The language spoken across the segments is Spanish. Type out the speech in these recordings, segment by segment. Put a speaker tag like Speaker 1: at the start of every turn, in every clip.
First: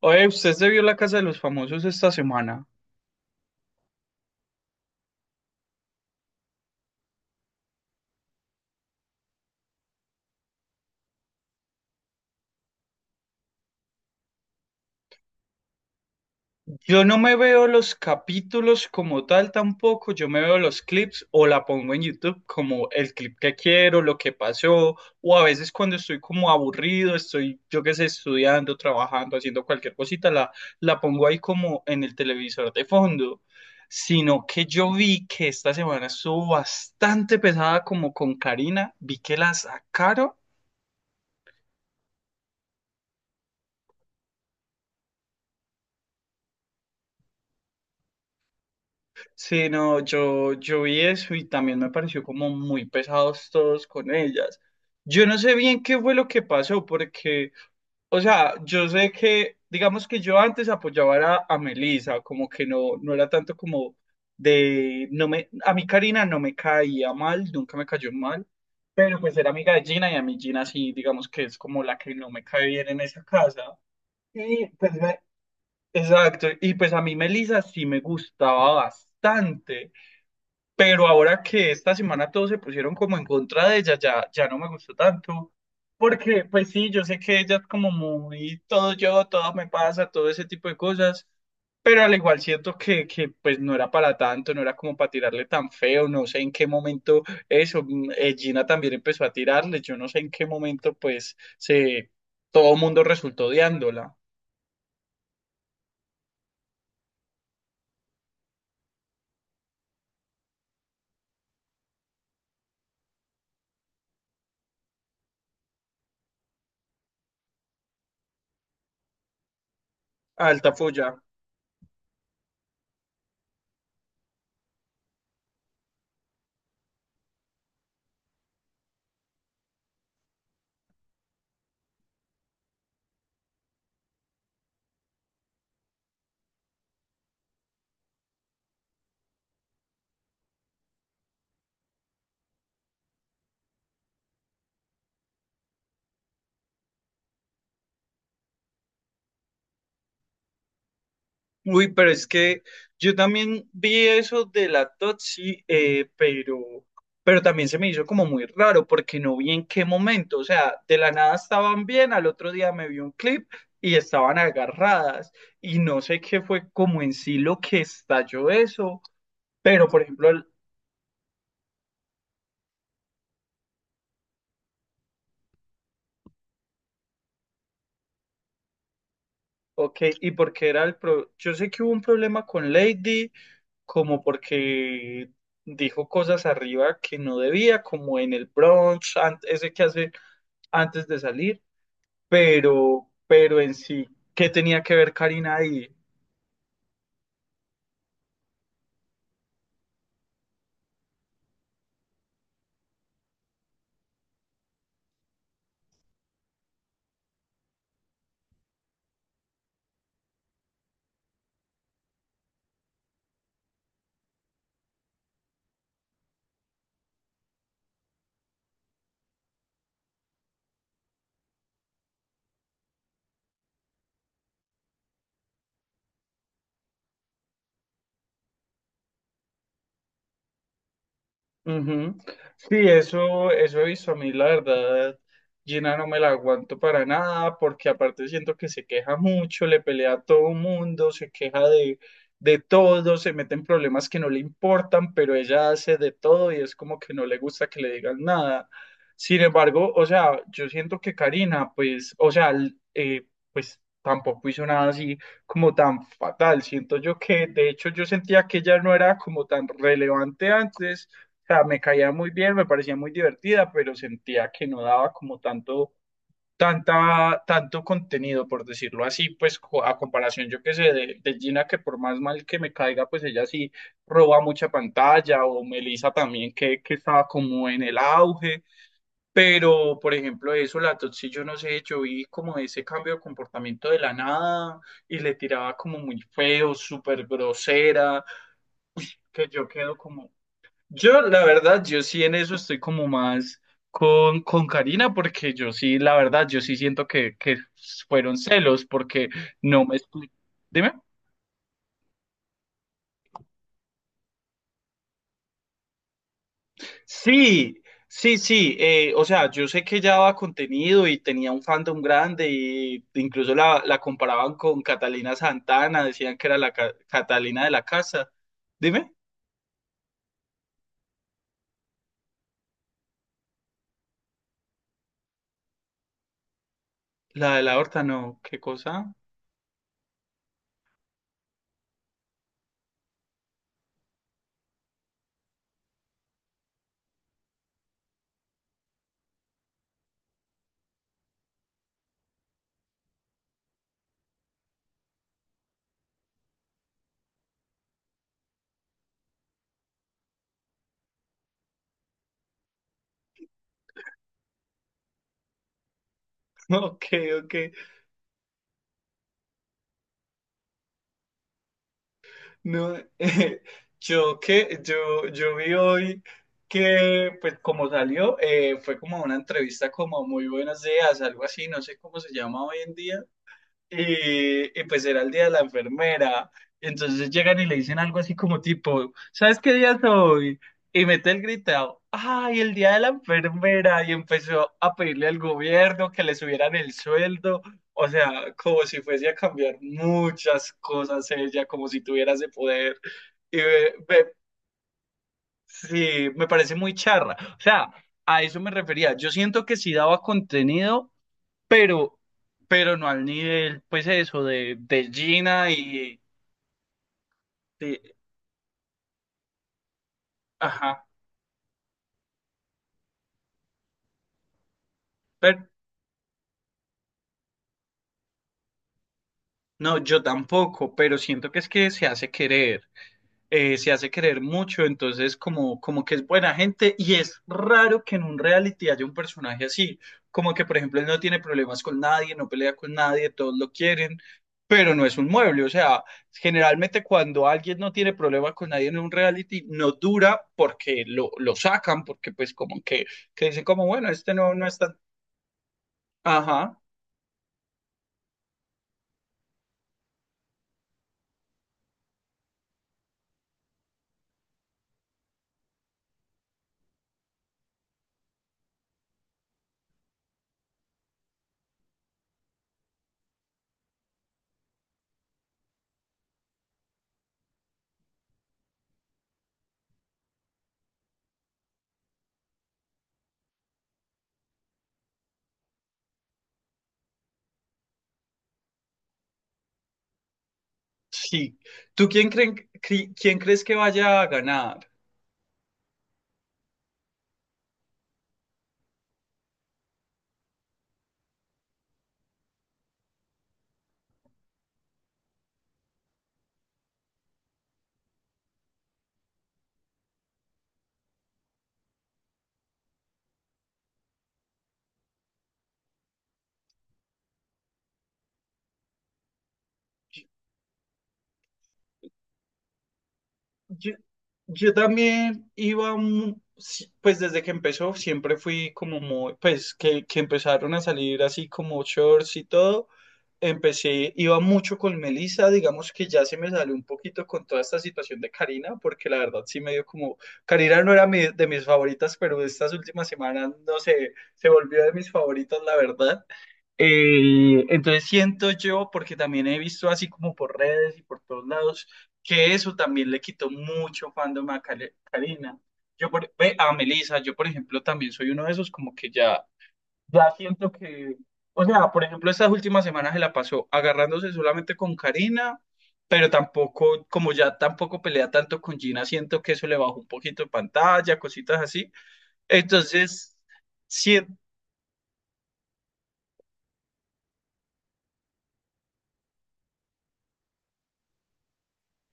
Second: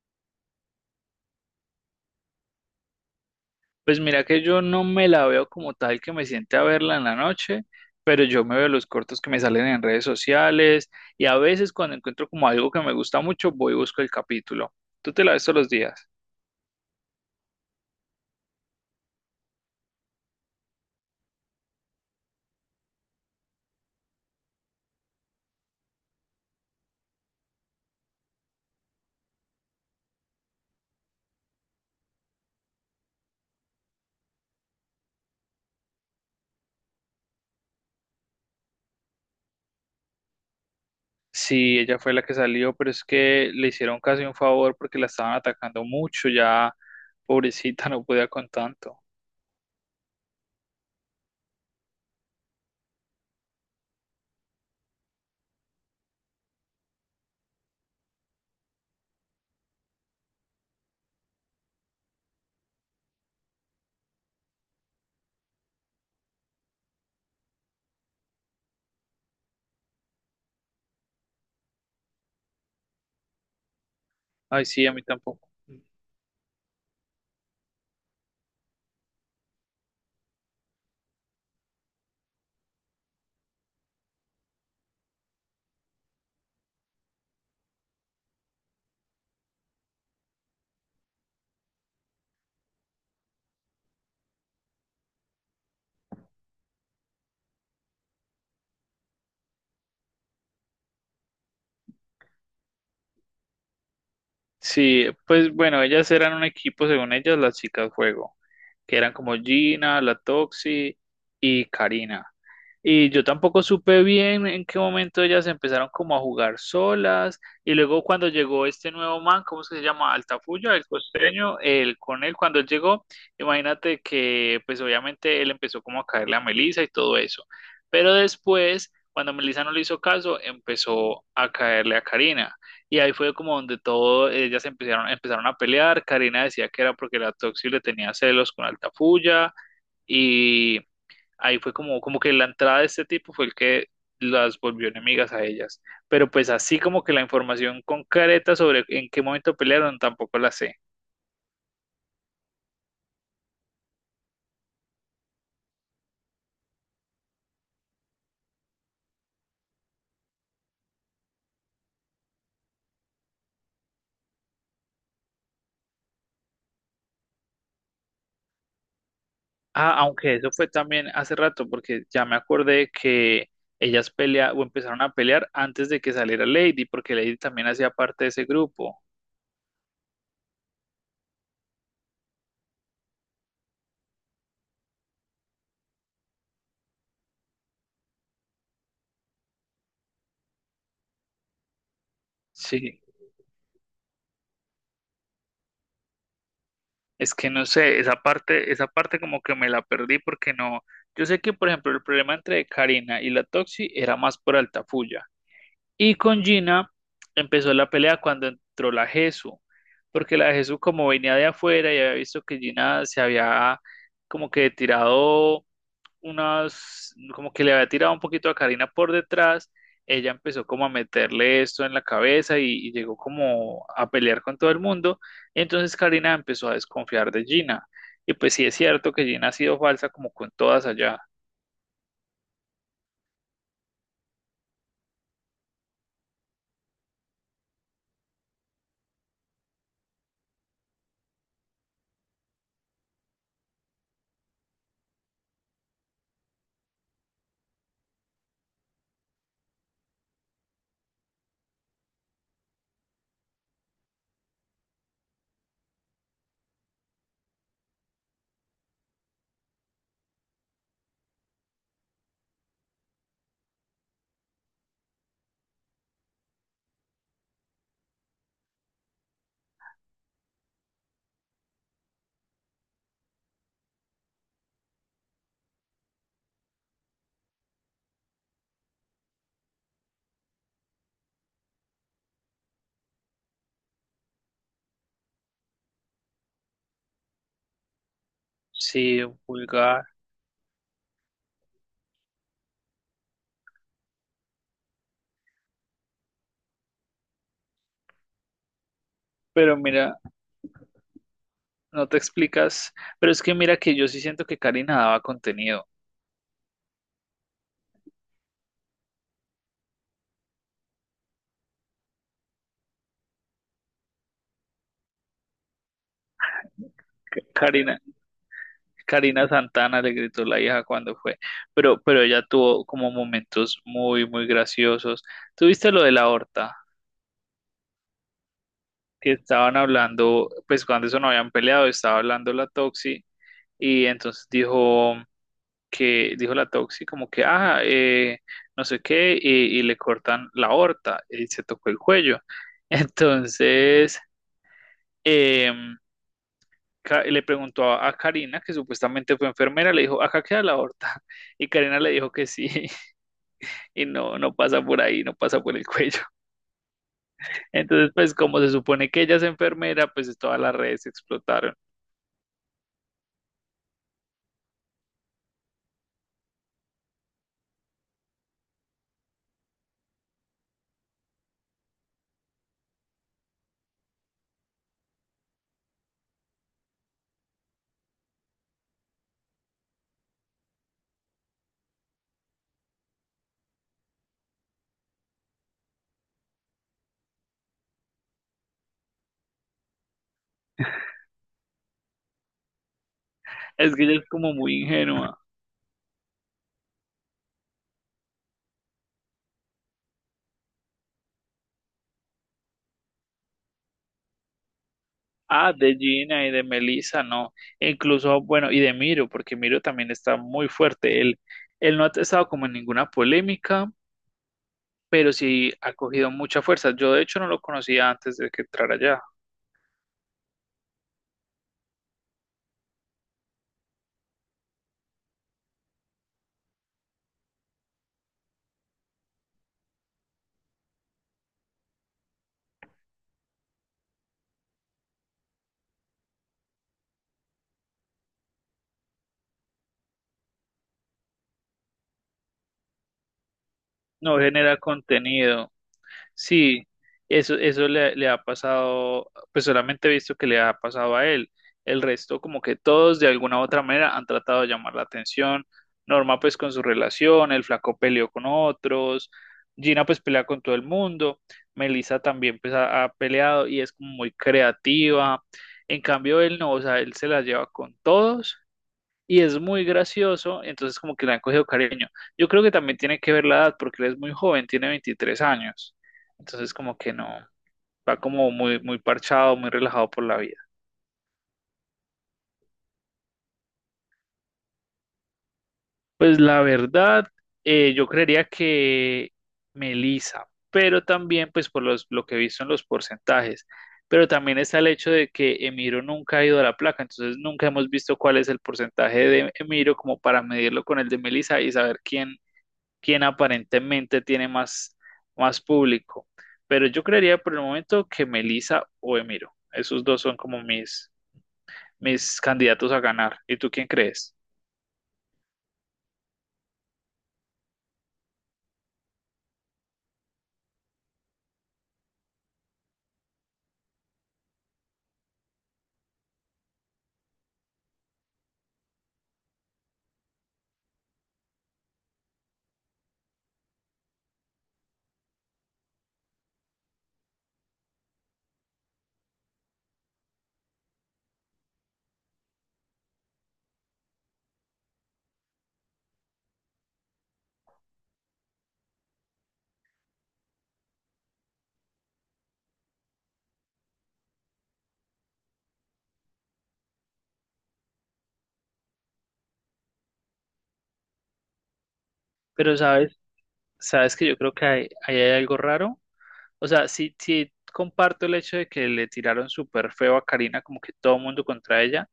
Speaker 1: Oye, usted se vio La Casa de los Famosos esta semana.
Speaker 2: Pues mira que yo no me la veo como tal que me siente a verla en la noche, pero yo me veo los cortos que me salen en redes sociales y a veces cuando encuentro como algo que me gusta mucho, voy y busco el capítulo. ¿Tú te la ves todos los días?
Speaker 1: Yo no me veo los capítulos como tal tampoco, yo me veo los clips o la pongo en YouTube como el clip que quiero, lo que pasó, o a veces cuando estoy como aburrido, estoy, yo qué sé, estudiando, trabajando, haciendo cualquier cosita, la pongo ahí como en el televisor de fondo. Sino que yo vi que esta semana estuvo bastante pesada como con Karina, vi que la sacaron.
Speaker 2: Sí, ella fue la que salió, pero es que le hicieron casi un favor porque la estaban atacando mucho, ya pobrecita no podía con tanto.
Speaker 1: Sí, no, yo vi eso y también me pareció como muy pesados todos con ellas. Yo no sé bien qué fue lo que pasó, porque, o sea, yo sé que, digamos que yo antes apoyaba a Melissa, como que no, no era tanto como de, no me, a mí Karina no me caía mal, nunca me cayó mal, pero pues era amiga de Gina y a mí Gina sí, digamos que es como la que no me cae bien en esa casa.
Speaker 2: Ay,
Speaker 1: Y
Speaker 2: sí, a
Speaker 1: pues,
Speaker 2: mí tampoco.
Speaker 1: exacto, y pues a mí Melissa sí me gustaba bastante. Pero ahora que esta semana todos se pusieron como en contra de ella, ya, ya no me gustó tanto. Porque, pues sí, yo sé que ella es como muy todo yo, todo me pasa, todo ese tipo de cosas. Pero al igual siento que pues no era para tanto, no era como para tirarle tan feo, no sé en qué momento eso, Gina también empezó a tirarle, yo no sé en qué momento pues se, todo el mundo resultó odiándola.
Speaker 2: Sí, pues bueno, ellas eran un equipo, según ellas, las chicas juego. Que eran como Gina, la Toxi y Karina. Y yo tampoco supe bien en qué momento ellas empezaron como a jugar solas. Y luego cuando llegó este nuevo man, ¿cómo se llama?
Speaker 1: Alta
Speaker 2: Altafulla, el
Speaker 1: folla.
Speaker 2: costeño, cuando él llegó, imagínate que pues obviamente él empezó como a caerle a Melissa y todo eso. Pero después, cuando Melissa no le hizo caso, empezó a caerle a Karina. Y ahí fue como donde todo, ellas empezaron a pelear. Karina decía que era porque la Toxi le tenía celos con Altafulla. Y ahí fue como, como que la entrada de este tipo fue el que las volvió enemigas a ellas. Pero pues así como que la información concreta sobre en qué momento pelearon tampoco la sé.
Speaker 1: Uy, pero es que yo también vi eso de la Totsi, pero también se me hizo como muy raro porque no vi en qué momento, o sea, de la nada estaban bien, al otro día me vi un clip y estaban agarradas y no sé qué fue como en sí lo que estalló eso, pero
Speaker 2: Ah,
Speaker 1: por ejemplo,
Speaker 2: aunque eso fue también hace rato, porque ya me acordé que ellas pelea o empezaron a pelear antes de que saliera Lady, porque Lady también hacía parte de ese grupo.
Speaker 1: ok, y porque era el pro, yo sé que hubo un problema con Lady, como porque dijo cosas arriba que no debía, como en el brunch, ese que hace antes de salir,
Speaker 2: Sí.
Speaker 1: pero en sí, ¿qué tenía que ver Karina ahí?
Speaker 2: Es que no sé, esa parte como que me la perdí porque no. Yo sé que, por ejemplo, el problema entre Karina y la Toxi era más por Altafulla. Y con Gina empezó la pelea cuando entró la Jesu, porque la Jesu como venía de afuera y había visto que Gina se había como que tirado unas, como que le había tirado un poquito a Karina por detrás, ella empezó como a meterle esto en la cabeza y llegó como a pelear con todo el mundo, entonces Karina empezó a desconfiar de Gina, y pues sí es cierto que Gina ha sido falsa como con todas allá,
Speaker 1: Ujú. Sí, eso he visto a mí, la verdad. Gina no me la aguanto para nada, porque aparte siento que se queja mucho, le pelea a todo mundo, se queja de todo, se mete en problemas que no le importan, pero ella hace de todo y es como que no le gusta que le digan nada. Sin embargo, o sea, yo siento que Karina, pues, o sea, pues tampoco hizo nada así como tan fatal. Siento yo que, de hecho, yo sentía que ella no era como tan relevante antes sea, me caía muy bien, me parecía muy divertida, pero sentía que no daba como tanto, tanta, tanto contenido, por decirlo así, pues a comparación, yo qué sé, de Gina, que por más mal que me caiga, pues ella sí roba mucha pantalla, o Melissa también, que estaba como en el auge, pero por ejemplo, eso, la Totsi, yo no sé, yo vi como ese cambio de comportamiento de la nada, y le tiraba como muy feo, súper grosera,
Speaker 2: sí,
Speaker 1: que yo quedo
Speaker 2: vulgar,
Speaker 1: como, yo, la verdad, yo sí en eso estoy como más con Karina, porque yo sí, la verdad, yo sí siento que fueron celos, porque
Speaker 2: pero
Speaker 1: no me
Speaker 2: mira,
Speaker 1: expli- Dime.
Speaker 2: no te explicas, pero es que mira que yo sí siento que Karina daba contenido.
Speaker 1: Sí, sí. O sea, yo sé que ella daba contenido y tenía un fandom grande, y incluso la, la comparaban con Catalina Santana, decían que era la Catalina de la
Speaker 2: Karina,
Speaker 1: casa. Dime,
Speaker 2: Karina Santana le gritó la hija cuando fue, pero ella tuvo como momentos muy, muy graciosos. ¿Tuviste lo de la horta?
Speaker 1: la de la horta, no, qué cosa.
Speaker 2: Que estaban hablando, pues cuando eso no habían peleado, estaba hablando la Toxi y entonces dijo que, dijo la Toxi como que, no sé qué, y le cortan la horta y se tocó el cuello. Entonces, em, le preguntó a Karina, que supuestamente fue enfermera, le dijo, acá queda la horta. Y Karina le dijo que sí. Y no, no pasa por ahí, no pasa por el cuello.
Speaker 1: Ok, ok.
Speaker 2: Entonces, pues como se supone que ella es enfermera, pues todas las redes explotaron.
Speaker 1: No, yo que yo vi hoy que pues como salió fue como una entrevista como muy buenos días, algo así, no sé cómo se llama hoy en día, y pues era el día de la enfermera. Entonces llegan y le dicen algo así como tipo, ¿sabes qué día es hoy? Y mete el gritado, ¡ay, el día de la enfermera! Y empezó a pedirle al gobierno que le subieran el sueldo. O sea, como si fuese a cambiar muchas cosas ella, como si tuviera ese poder. Y
Speaker 2: Es que ella es
Speaker 1: me-
Speaker 2: como muy ingenua.
Speaker 1: sí, me parece muy charra. O sea, a eso me refería. Yo siento que si daba contenido pero, pero no al nivel, pues eso, de Gina
Speaker 2: Ah, de
Speaker 1: y
Speaker 2: Gina y de Melissa, no. E
Speaker 1: de,
Speaker 2: incluso, bueno, y de Miro, porque Miro también está muy
Speaker 1: ajá,
Speaker 2: fuerte. Él no ha estado como en ninguna polémica, pero
Speaker 1: pero,
Speaker 2: sí ha cogido mucha fuerza. Yo de hecho no lo conocía antes de que entrara allá.
Speaker 1: no, yo tampoco, pero siento que es que se hace querer. Se hace querer mucho, entonces como, como que es buena gente y es raro que en un reality haya un personaje así, como que por ejemplo él no tiene problemas con nadie, no pelea con nadie, todos lo quieren, pero no es un mueble, o sea, generalmente cuando alguien no tiene problemas con nadie en un reality, no dura porque lo sacan, porque pues como que dicen como, bueno, este
Speaker 2: No
Speaker 1: no, no
Speaker 2: genera
Speaker 1: es tan...
Speaker 2: contenido.
Speaker 1: Ajá,
Speaker 2: Sí, eso le ha pasado, pues solamente he visto que le ha pasado a él. El resto, como que todos de alguna u otra manera han tratado de llamar la atención. Norma, pues con su relación, el flaco peleó con otros, Gina, pues pelea con todo el mundo, Melissa también, pues ha peleado y es como muy creativa. En cambio, él no, o sea, él se la lleva con todos y es muy gracioso, entonces como que le han cogido cariño. Yo creo que también tiene que ver la edad, porque él es muy joven, tiene 23 años, entonces como que no, va como muy, muy parchado, muy relajado por la vida.
Speaker 1: sí. ¿Tú quién, creen, quién crees que vaya a ganar?
Speaker 2: Pues la verdad, yo creería que Melissa, pero también pues por los, lo que he visto en los porcentajes, pero también está el hecho de que Emiro nunca ha ido a la placa, entonces nunca hemos visto cuál es el porcentaje de Emiro como para medirlo con el de Melissa y saber quién quien aparentemente tiene más, más público. Pero yo creería por el momento que Melissa o Emiro. Esos dos son como mis, mis candidatos a ganar. ¿Y tú quién
Speaker 1: Yo,
Speaker 2: crees?
Speaker 1: yo también iba, pues desde que empezó, siempre fui como muy, pues que empezaron a salir así como shorts y todo, empecé, iba mucho con Melissa, digamos que ya se me salió un poquito con toda esta situación de Karina, porque la verdad sí me dio como, Karina no era de mis favoritas, pero estas últimas semanas, no sé, se volvió de mis favoritas, la verdad. Entonces siento yo, porque también he visto así como por redes y por todos lados, que eso también le quitó mucho fandom a Karina. Yo por, ve, a Melissa, yo por ejemplo también soy uno de esos como que ya, ya siento que, o sea, por ejemplo estas últimas semanas se la pasó agarrándose solamente con Karina, pero tampoco, como ya tampoco pelea tanto con Gina, siento que eso le bajó un poquito de pantalla, cositas así.
Speaker 2: Pero sabes,
Speaker 1: Entonces...
Speaker 2: sabes que yo creo que ahí hay algo raro. O sea, sí, sí comparto el hecho de que le tiraron súper feo a Karina, como que todo el mundo contra ella,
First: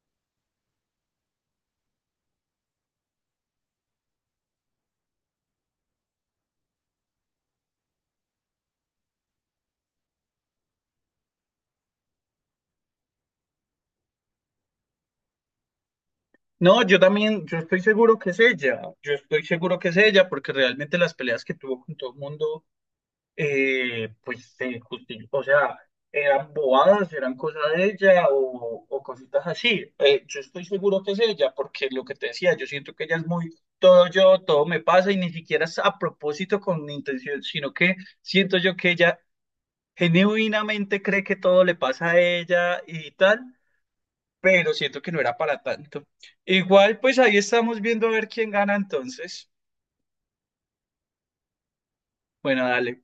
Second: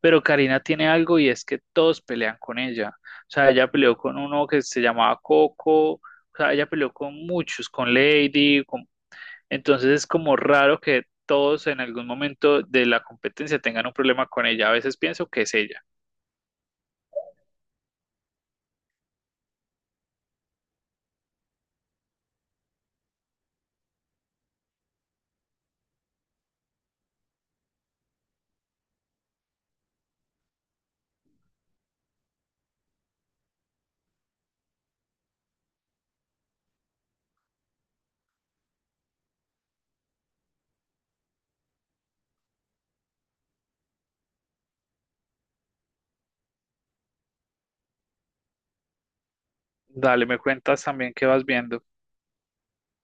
Speaker 2: pero Karina tiene algo y es que todos pelean con ella. O sea, ella peleó con uno que se llamaba Coco, o sea, ella peleó con muchos, con Lady, con. Entonces es como raro que todos en algún momento de la competencia tengan un problema con ella. A veces pienso que es ella.
Speaker 1: No, yo también, yo estoy seguro que es ella, yo estoy seguro que es ella, porque realmente las peleas que tuvo con todo el mundo, pues o sea, eran bobadas, eran cosas de ella o cositas así. Yo estoy seguro que es ella, porque lo que te decía, yo siento que ella es muy todo yo, todo me pasa y ni siquiera es a propósito con intención, sino que siento yo que ella genuinamente cree que todo le pasa a ella y tal pero siento que no era para tanto. Igual, pues ahí estamos viendo a ver quién gana entonces.
Speaker 2: Dale, me cuentas también qué vas viendo.
Speaker 1: Bueno, dale.